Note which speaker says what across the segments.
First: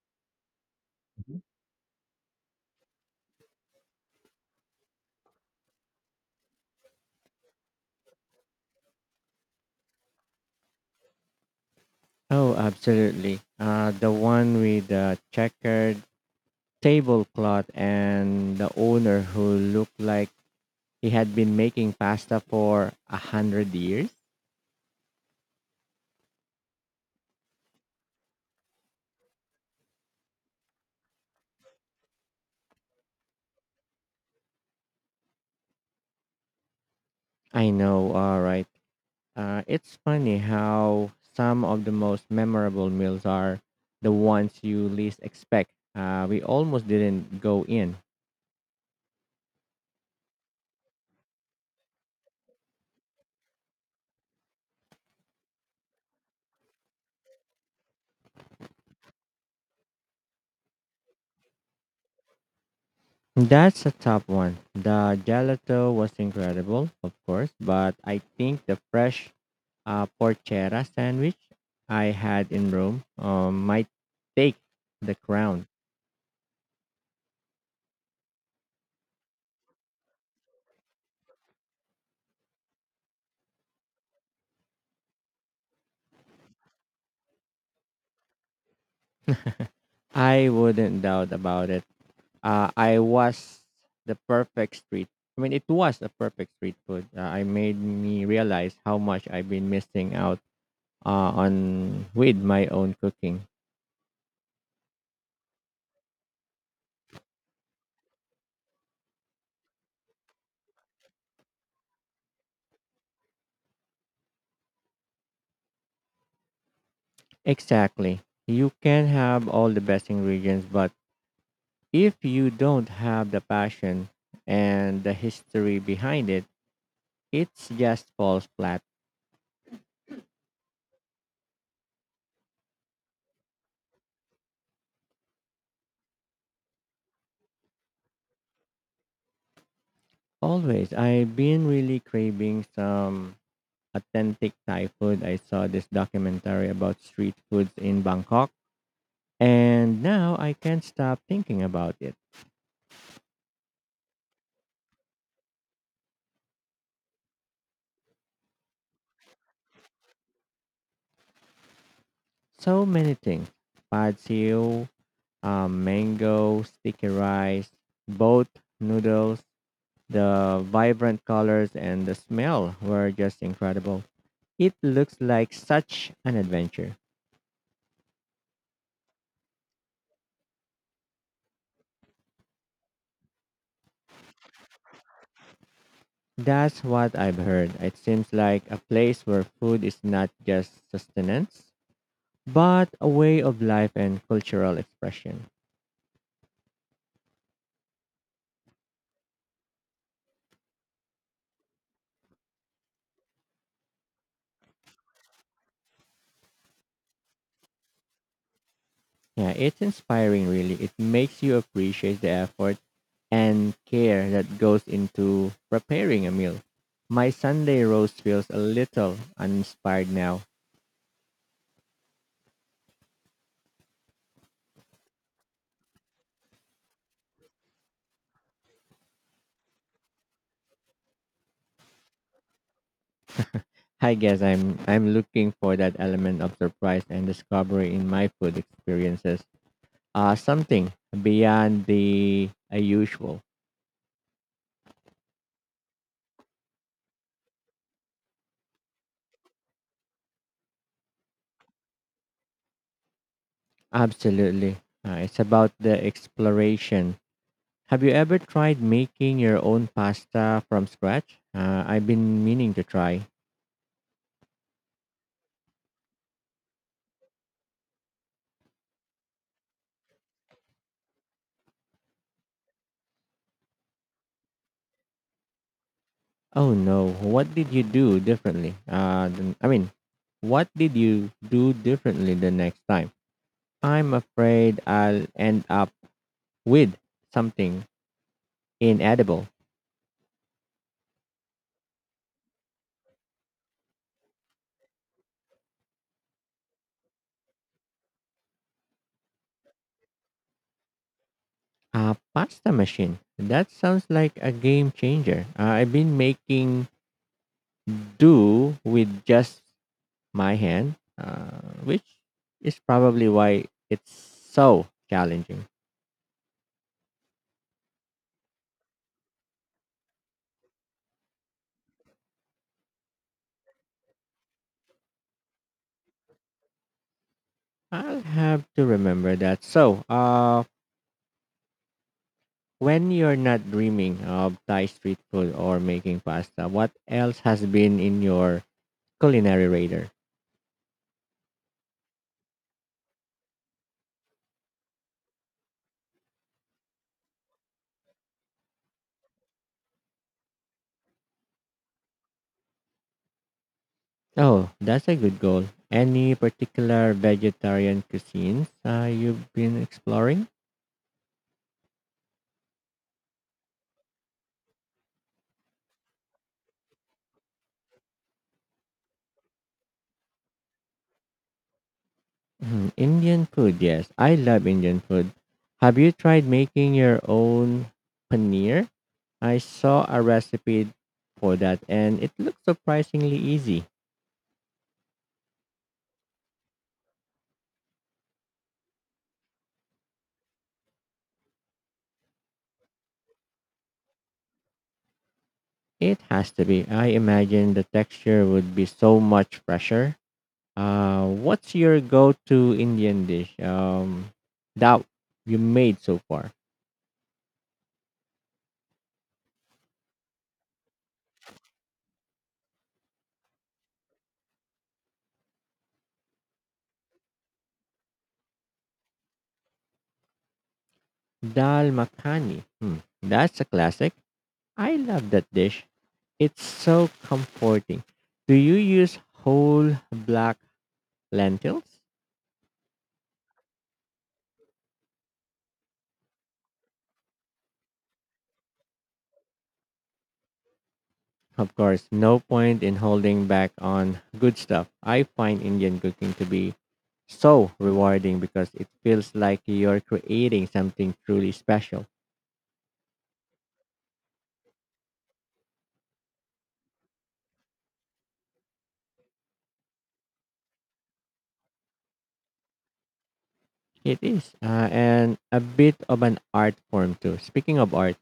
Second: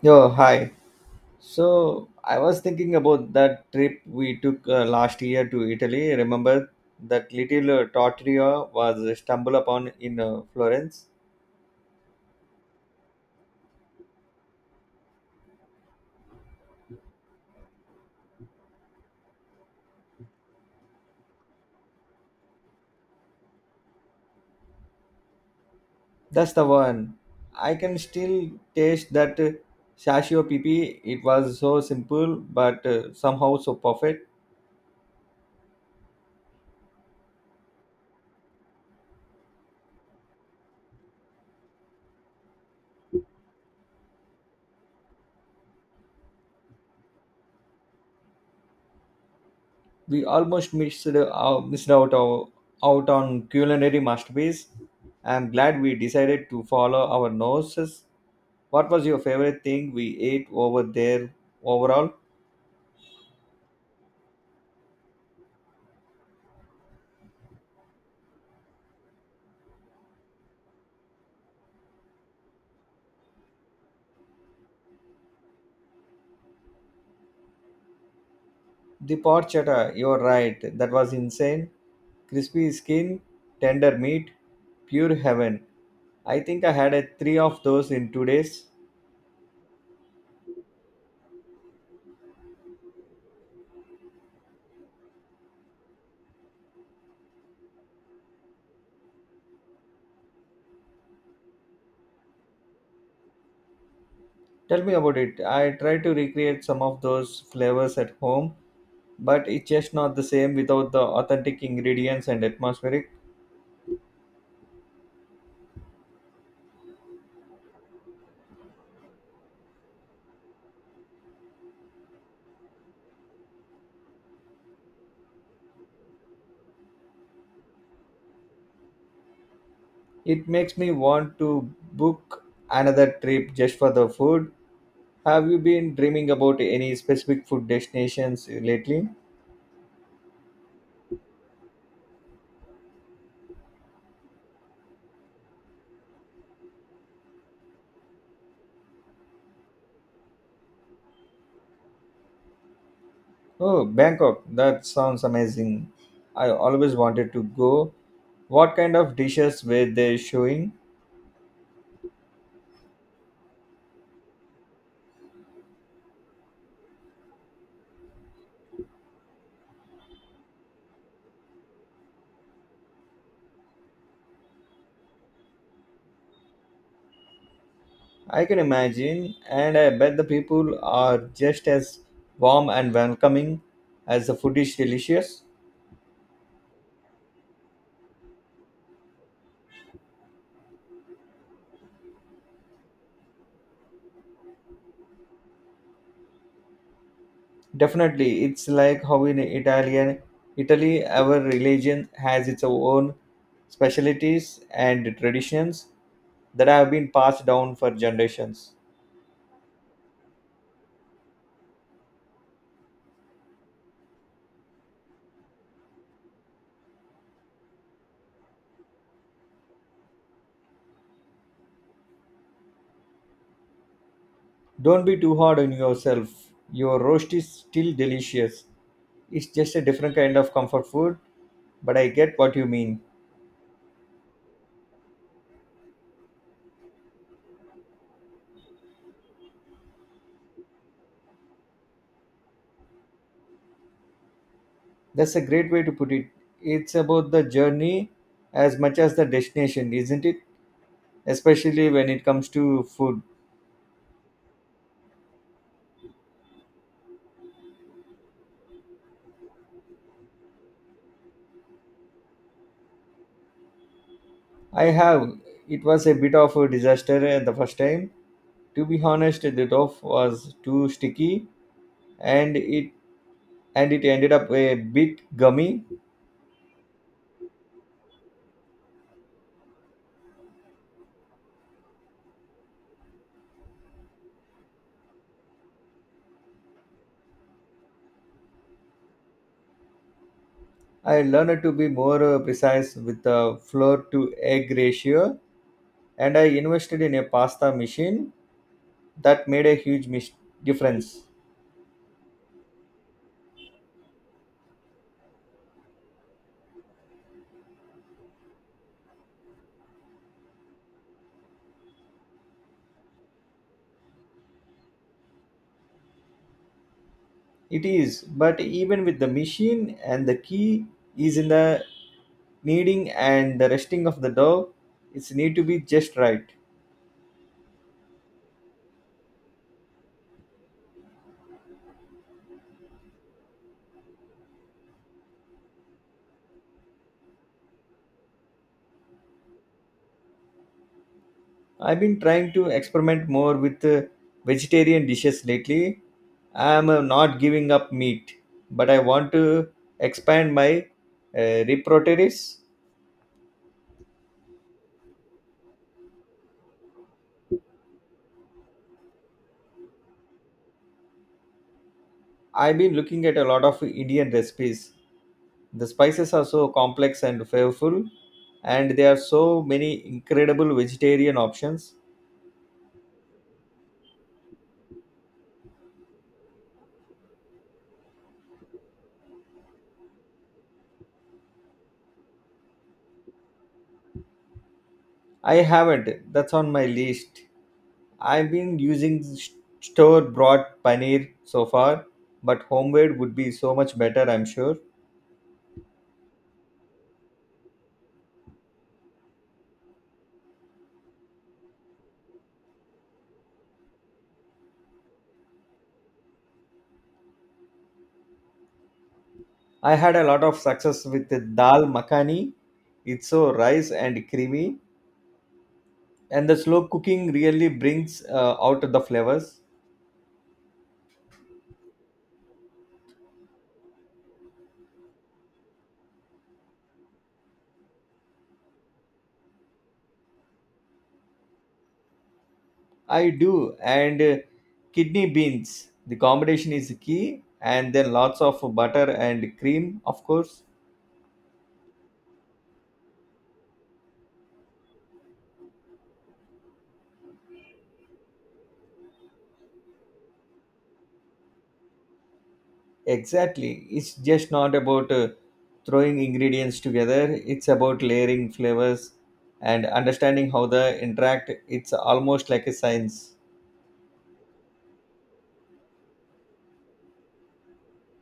Speaker 1: Yo, hi.
Speaker 2: Mhm.
Speaker 1: So I was thinking about that trip we took last year to Italy. Remember that little trattoria was stumbled upon in Florence?
Speaker 2: Oh, absolutely. The one with the checkered tablecloth and the owner who looked like he had been making pasta for a hundred years.
Speaker 1: That's the one. I can still taste that sashio pipi. It was so simple, but somehow so perfect.
Speaker 2: I know, all right. It's funny how some of the most memorable meals are the ones you least expect. We almost didn't go in.
Speaker 1: We almost missed out out on culinary masterpiece. I'm glad we decided to follow our noses. What was your favorite thing we ate over there overall?
Speaker 2: That's a top one. The gelato was incredible, of course, but I think the fresh a porchera sandwich I had in Rome might take the crown.
Speaker 1: The pot chata, you're right. That was insane. Crispy skin, tender meat, pure heaven. I think I had a three of those in 2 days.
Speaker 2: I wouldn't doubt about it. Uh, I was the perfect street. I mean, it was the perfect street food. I made me realize how much I've been missing out on with my own cooking.
Speaker 1: Tell me about it. I tried to recreate some of those flavors at home, but it's just not the same without the authentic ingredients and atmospheric.
Speaker 2: Exactly. You can have all the best ingredients, but if you don't have the passion and the history behind it, it just falls flat.
Speaker 1: It makes me want to book another trip just for the food. Have you been dreaming about any specific food destinations lately?
Speaker 2: Always. I've been really craving some authentic Thai food. I saw this documentary about street foods in Bangkok, and now I can't stop thinking about it.
Speaker 1: Oh, Bangkok. That sounds amazing. I always wanted to go. What kind of dishes were they showing?
Speaker 2: So many things pad siu, mango, sticky rice, boat noodles, the vibrant colors, and the smell were just incredible. It looks like such an adventure.
Speaker 1: I can imagine, and I bet the people are just as warm and welcoming as the food is delicious.
Speaker 2: That's what I've heard. It seems like a place where food is not just sustenance, but a way of life and cultural expression.
Speaker 1: Definitely, it's like how in Italian, Italy, our religion has its own specialties and traditions that have been passed down for generations.
Speaker 2: Yeah, it's inspiring, really. It makes you appreciate the effort and care that goes into preparing a meal. My Sunday roast feels a little uninspired now.
Speaker 1: Don't be too hard on yourself. Your roast is still delicious. It's just a different kind of comfort food, but I get what you mean.
Speaker 2: I guess I'm looking for that element of surprise and discovery in my food experiences. Something beyond the usual.
Speaker 1: That's a great way to put it. It's about the journey as much as the destination, isn't it? Especially when it comes to food.
Speaker 2: Absolutely. It's about the exploration. Have you ever tried making your own pasta from scratch? I've been meaning to try.
Speaker 1: I have. It was a bit of a disaster at the first time. To be honest, the dough was too sticky and it and it ended up a bit gummy.
Speaker 2: Oh no, what did you do differently? I mean, what did you do differently the next time? I'm afraid I'll end up with something inedible.
Speaker 1: I learned to be more precise with the flour to egg ratio, and I invested in a pasta machine that made a huge difference.
Speaker 2: A pasta machine. That sounds like a game changer. I've been making do with just my hand, which is probably why it's so challenging.
Speaker 1: It is, but even with the machine and the key is in the kneading and the resting of the dough, it's need to be just right.
Speaker 2: I'll have to remember that. So, when you're not dreaming of Thai street food or making pasta, what else has been in your culinary radar?
Speaker 1: I've been trying to experiment more with vegetarian dishes lately. I'm not giving up meat, but I want to expand my repertoire.
Speaker 2: Oh, that's a good goal. Any particular vegetarian cuisines you've been exploring?
Speaker 1: I've been looking at a lot of Indian recipes. The spices are so complex and flavorful, and there are so many incredible vegetarian options.
Speaker 2: Hmm, Indian food, yes. I love Indian food. Have you tried making your own paneer? I saw a recipe for that and it looked surprisingly easy.
Speaker 1: I haven't, that's on my list. I've been using store bought paneer so far, but homemade would be so much better, I'm sure.
Speaker 2: It has to be. I imagine the texture would be so much fresher. What's your go to Indian dish that you made so far?
Speaker 1: I had a lot of success with the dal makhani. It's so rice and creamy, and the slow cooking really brings out the flavors.
Speaker 2: Dal makhani. Hmm, that's a classic. I love that dish. It's so comforting. Do you use whole black lentils?
Speaker 1: I do. And kidney beans. The combination is key. And then lots of butter and cream, of course.
Speaker 2: Of course, no point in holding back on good stuff. I find Indian cooking to be so rewarding because it feels like you're creating something truly special.
Speaker 1: Exactly. It's just not about throwing ingredients together, it's about layering flavors and understanding how they interact. It's almost like a science.
Speaker 2: It is, and a bit of an art form too. Speaking of art,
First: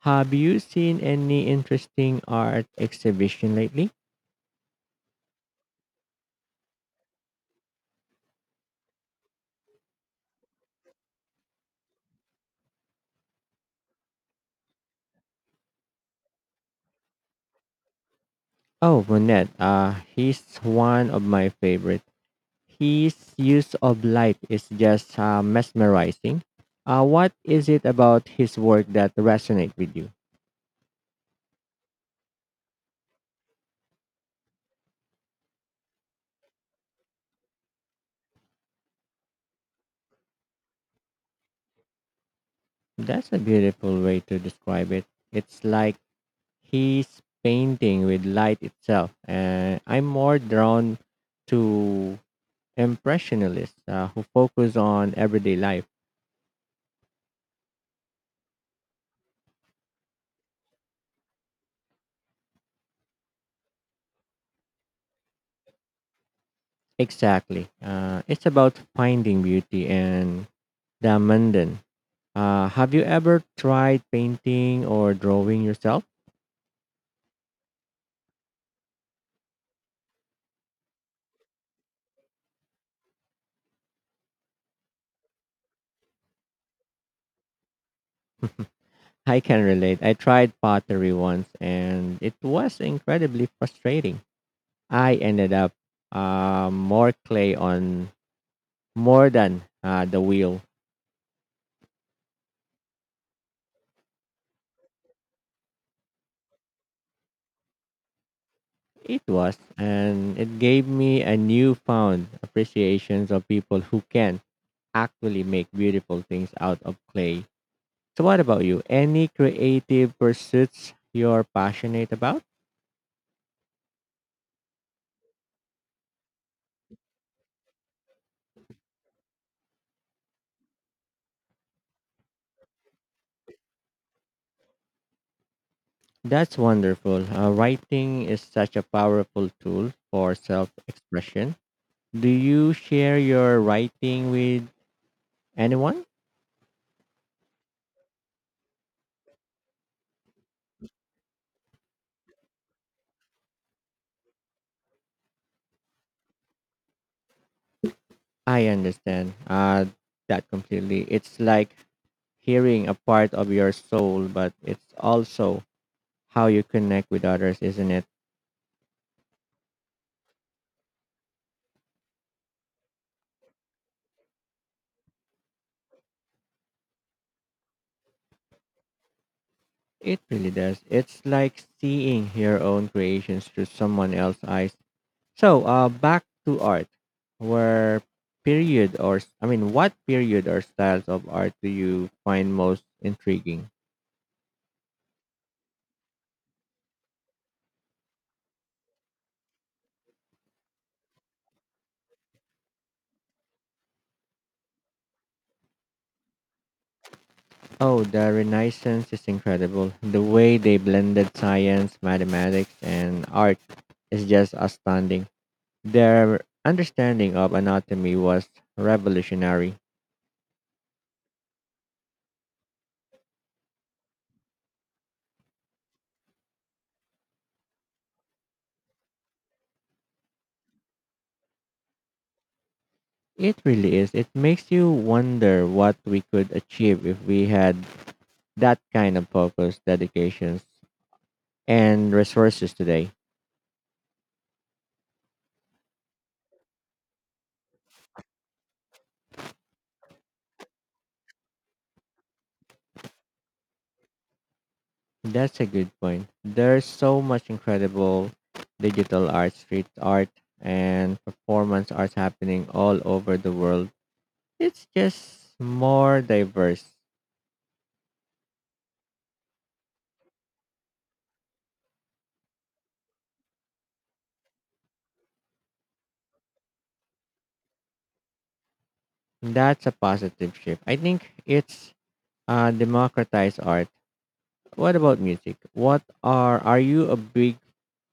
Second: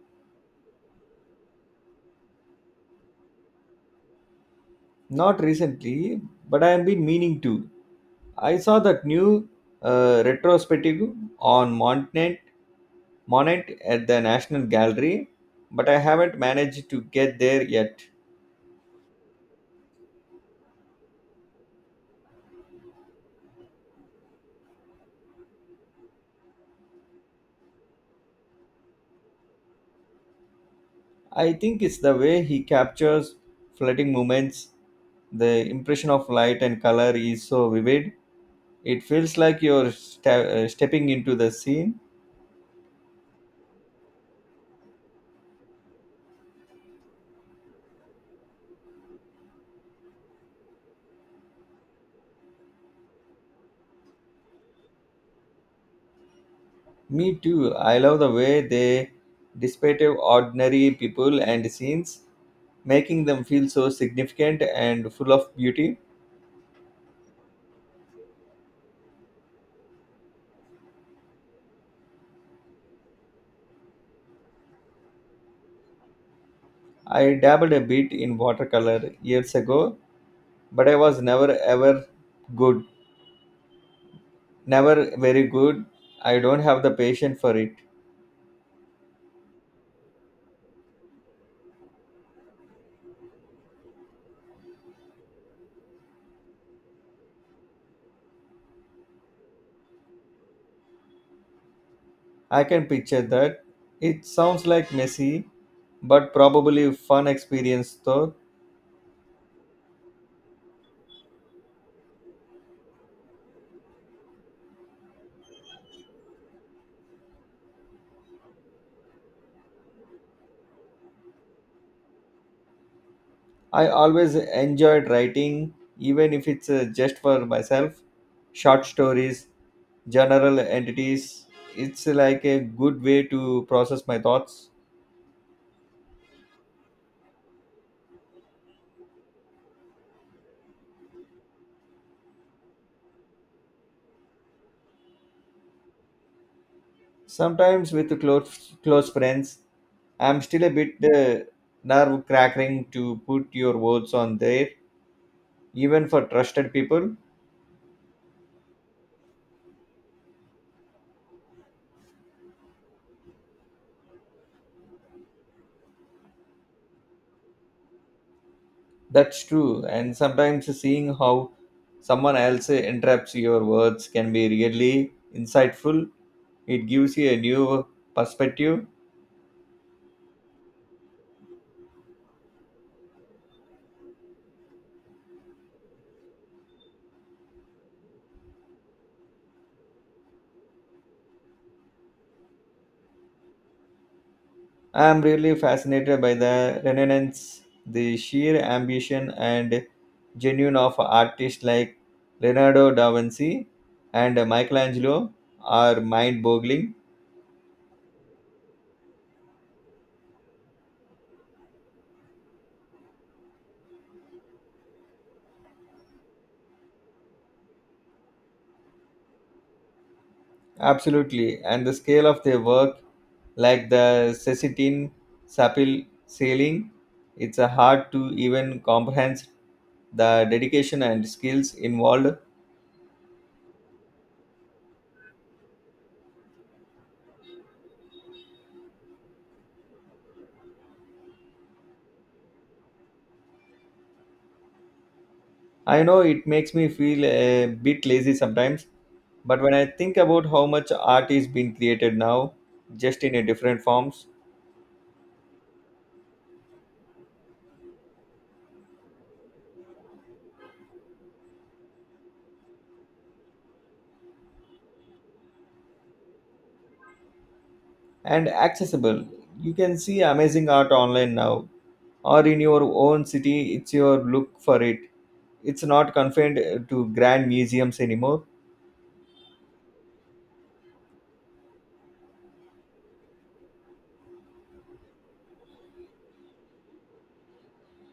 Speaker 2: have you seen any interesting art exhibition lately?
Speaker 1: Not recently, but I have been meaning to. I saw that new retrospective on Montnet Monet at the National Gallery, but I haven't managed to get there yet.
Speaker 2: Oh, Monet, he's one of my favorites. His use of light is just mesmerizing. What is it about his work that resonates with you?
Speaker 1: I think it's the way he captures floating moments. The impression of light and color is so vivid. It feels like stepping into the scene.
Speaker 2: That's a beautiful way to describe it. It's like he's painting with light itself. And I'm more drawn to impressionists who focus on everyday life.
Speaker 1: Me too. I love the way they dissipate ordinary people and scenes, making them feel so significant and full of beauty.
Speaker 2: Exactly. It's about finding beauty and the mundane. Have you ever tried painting or drawing yourself?
Speaker 1: I dabbled a bit in watercolor years ago, but I was never ever good. Never very good. I don't have the patience for it.
Speaker 2: I can relate. I tried pottery once and it was incredibly frustrating. I ended up more clay on more than the wheel.
Speaker 1: I can picture that. It sounds like messy, but probably fun experience though.
Speaker 2: It was, and it gave me a newfound appreciation of people who can actually make beautiful things out of clay. So, what about you? Any creative pursuits you're passionate about?
Speaker 1: I always enjoyed writing, even if it's just for myself. Short stories, general entities. It's like a good way to process my thoughts.
Speaker 2: That's wonderful. Writing is such a powerful tool for self expression. Do you share your writing with anyone?
Speaker 1: Sometimes with close friends, I'm still a bit nerve cracking to put your words on there, even for trusted people.
Speaker 2: I understand, that completely. It's like hearing a part of your soul, but it's also how you connect with others, isn't it?
Speaker 1: That's true. And sometimes seeing how someone else interrupts your words can be really insightful. It gives you a new perspective.
Speaker 2: It really does. It's like seeing your own creations through someone else's eyes. So, back to art. Where period or I mean, what period or styles of art do you find most intriguing?
Speaker 1: I'm really fascinated by the Renaissance, the sheer ambition and genuine of artists like Leonardo da Vinci and Michelangelo are mind boggling.
Speaker 2: Oh, the Renaissance is incredible. The way they blended science, mathematics, and art is just astounding. Their understanding of anatomy was revolutionary.
Speaker 1: Absolutely. And the scale of their work like the Cecitin Sapil sailing. It's hard to even comprehend the dedication and skills involved.
Speaker 2: It really is. It makes you wonder what we could achieve if we had that kind of focus, dedication, and resources today.
Speaker 1: I know it makes me feel a bit lazy sometimes, but when I think about how much art is being created now, just in a different forms
Speaker 2: That's a good point. There's so much incredible digital art, street art, and performance arts happening all over the world. It's just more diverse.
Speaker 1: and accessible, you can see amazing art online now or in your own city. It's your look for it. It's not confined to grand museums anymore.
Speaker 2: That's a positive shift. I think it's democratized art. What about music? What are you a big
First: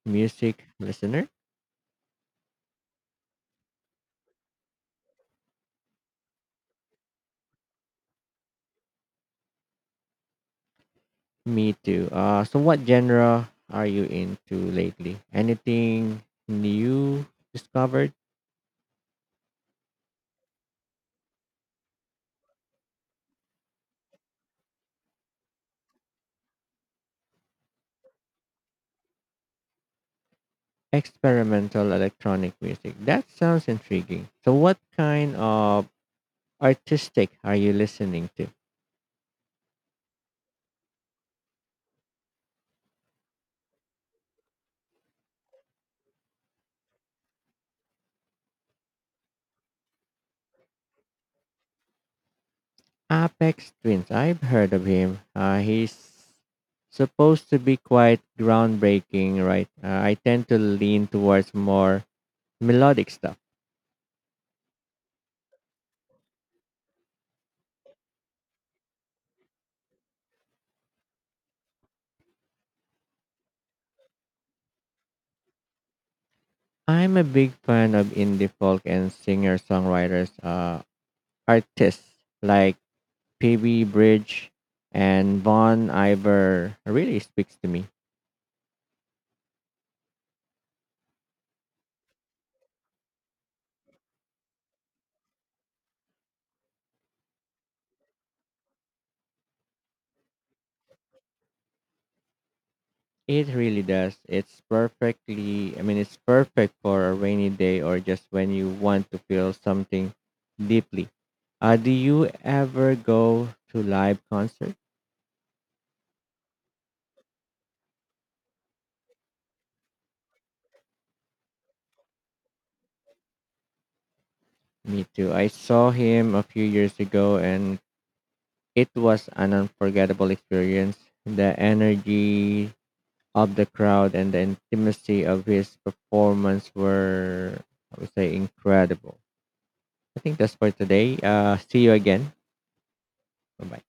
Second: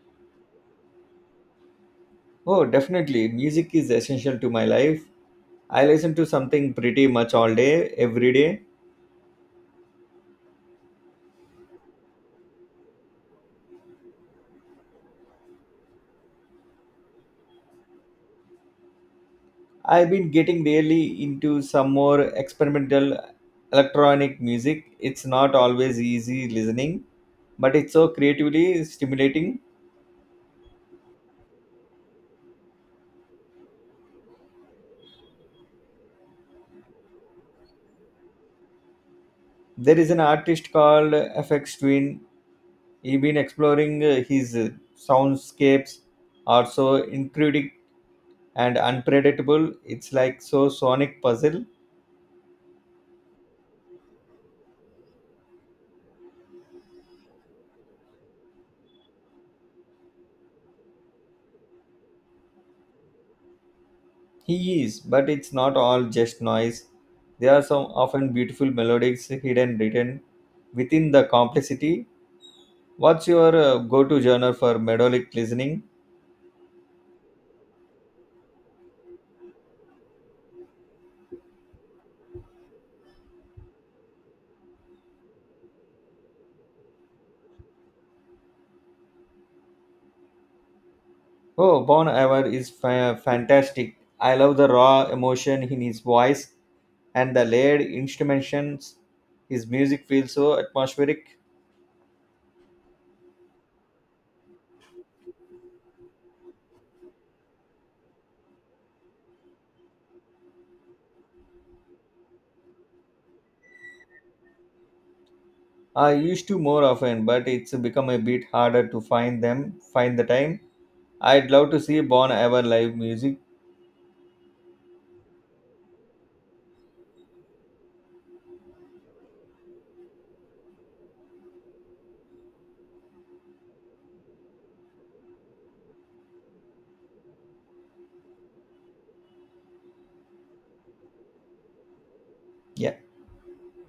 Speaker 2: music listener?
Speaker 1: Oh, definitely. Music is essential to my life. I listen to something pretty much all day, every day.
Speaker 2: Me too. So what genre are you into lately? Anything new discovered?
Speaker 1: I've been getting really into some more experimental electronic music. It's not always easy listening, but it's so creatively stimulating.
Speaker 2: Experimental electronic music. That sounds intriguing. So what kind of artistic are you listening to?
Speaker 1: There is an artist called FX Twin. He's been exploring his soundscapes are so incredible and unpredictable. It's like so sonic puzzle.
Speaker 2: Apex Twins. I've heard of him. He's supposed to be quite groundbreaking, right? I tend to lean towards more melodic stuff.
Speaker 1: He is, but it's not all just noise. There are some often beautiful melodies hidden written within the complexity. What's your go-to genre for melodic listening?
Speaker 2: I'm a big fan of indie folk and singer-songwriters, artists like P.B. Bridge and Von Iver. Really speaks to me.
Speaker 1: Oh, Bon Iver is fa- fantastic. I love the raw emotion in his voice and the layered instrumentations. His music feels so atmospheric.
Speaker 2: It really does. I mean, it's perfect for a rainy day or just when you want to feel something deeply. Do you ever go to live concert?
Speaker 1: I used to more often, but it's become a bit harder to find them. Find the time. I'd love to see Bon Iver live music.
Speaker 2: Me too. I saw him a few years ago and it was an unforgettable experience. The energy of the crowd and the intimacy of his performance were, I would say, incredible. I think that's for today. See you again. Bye bye.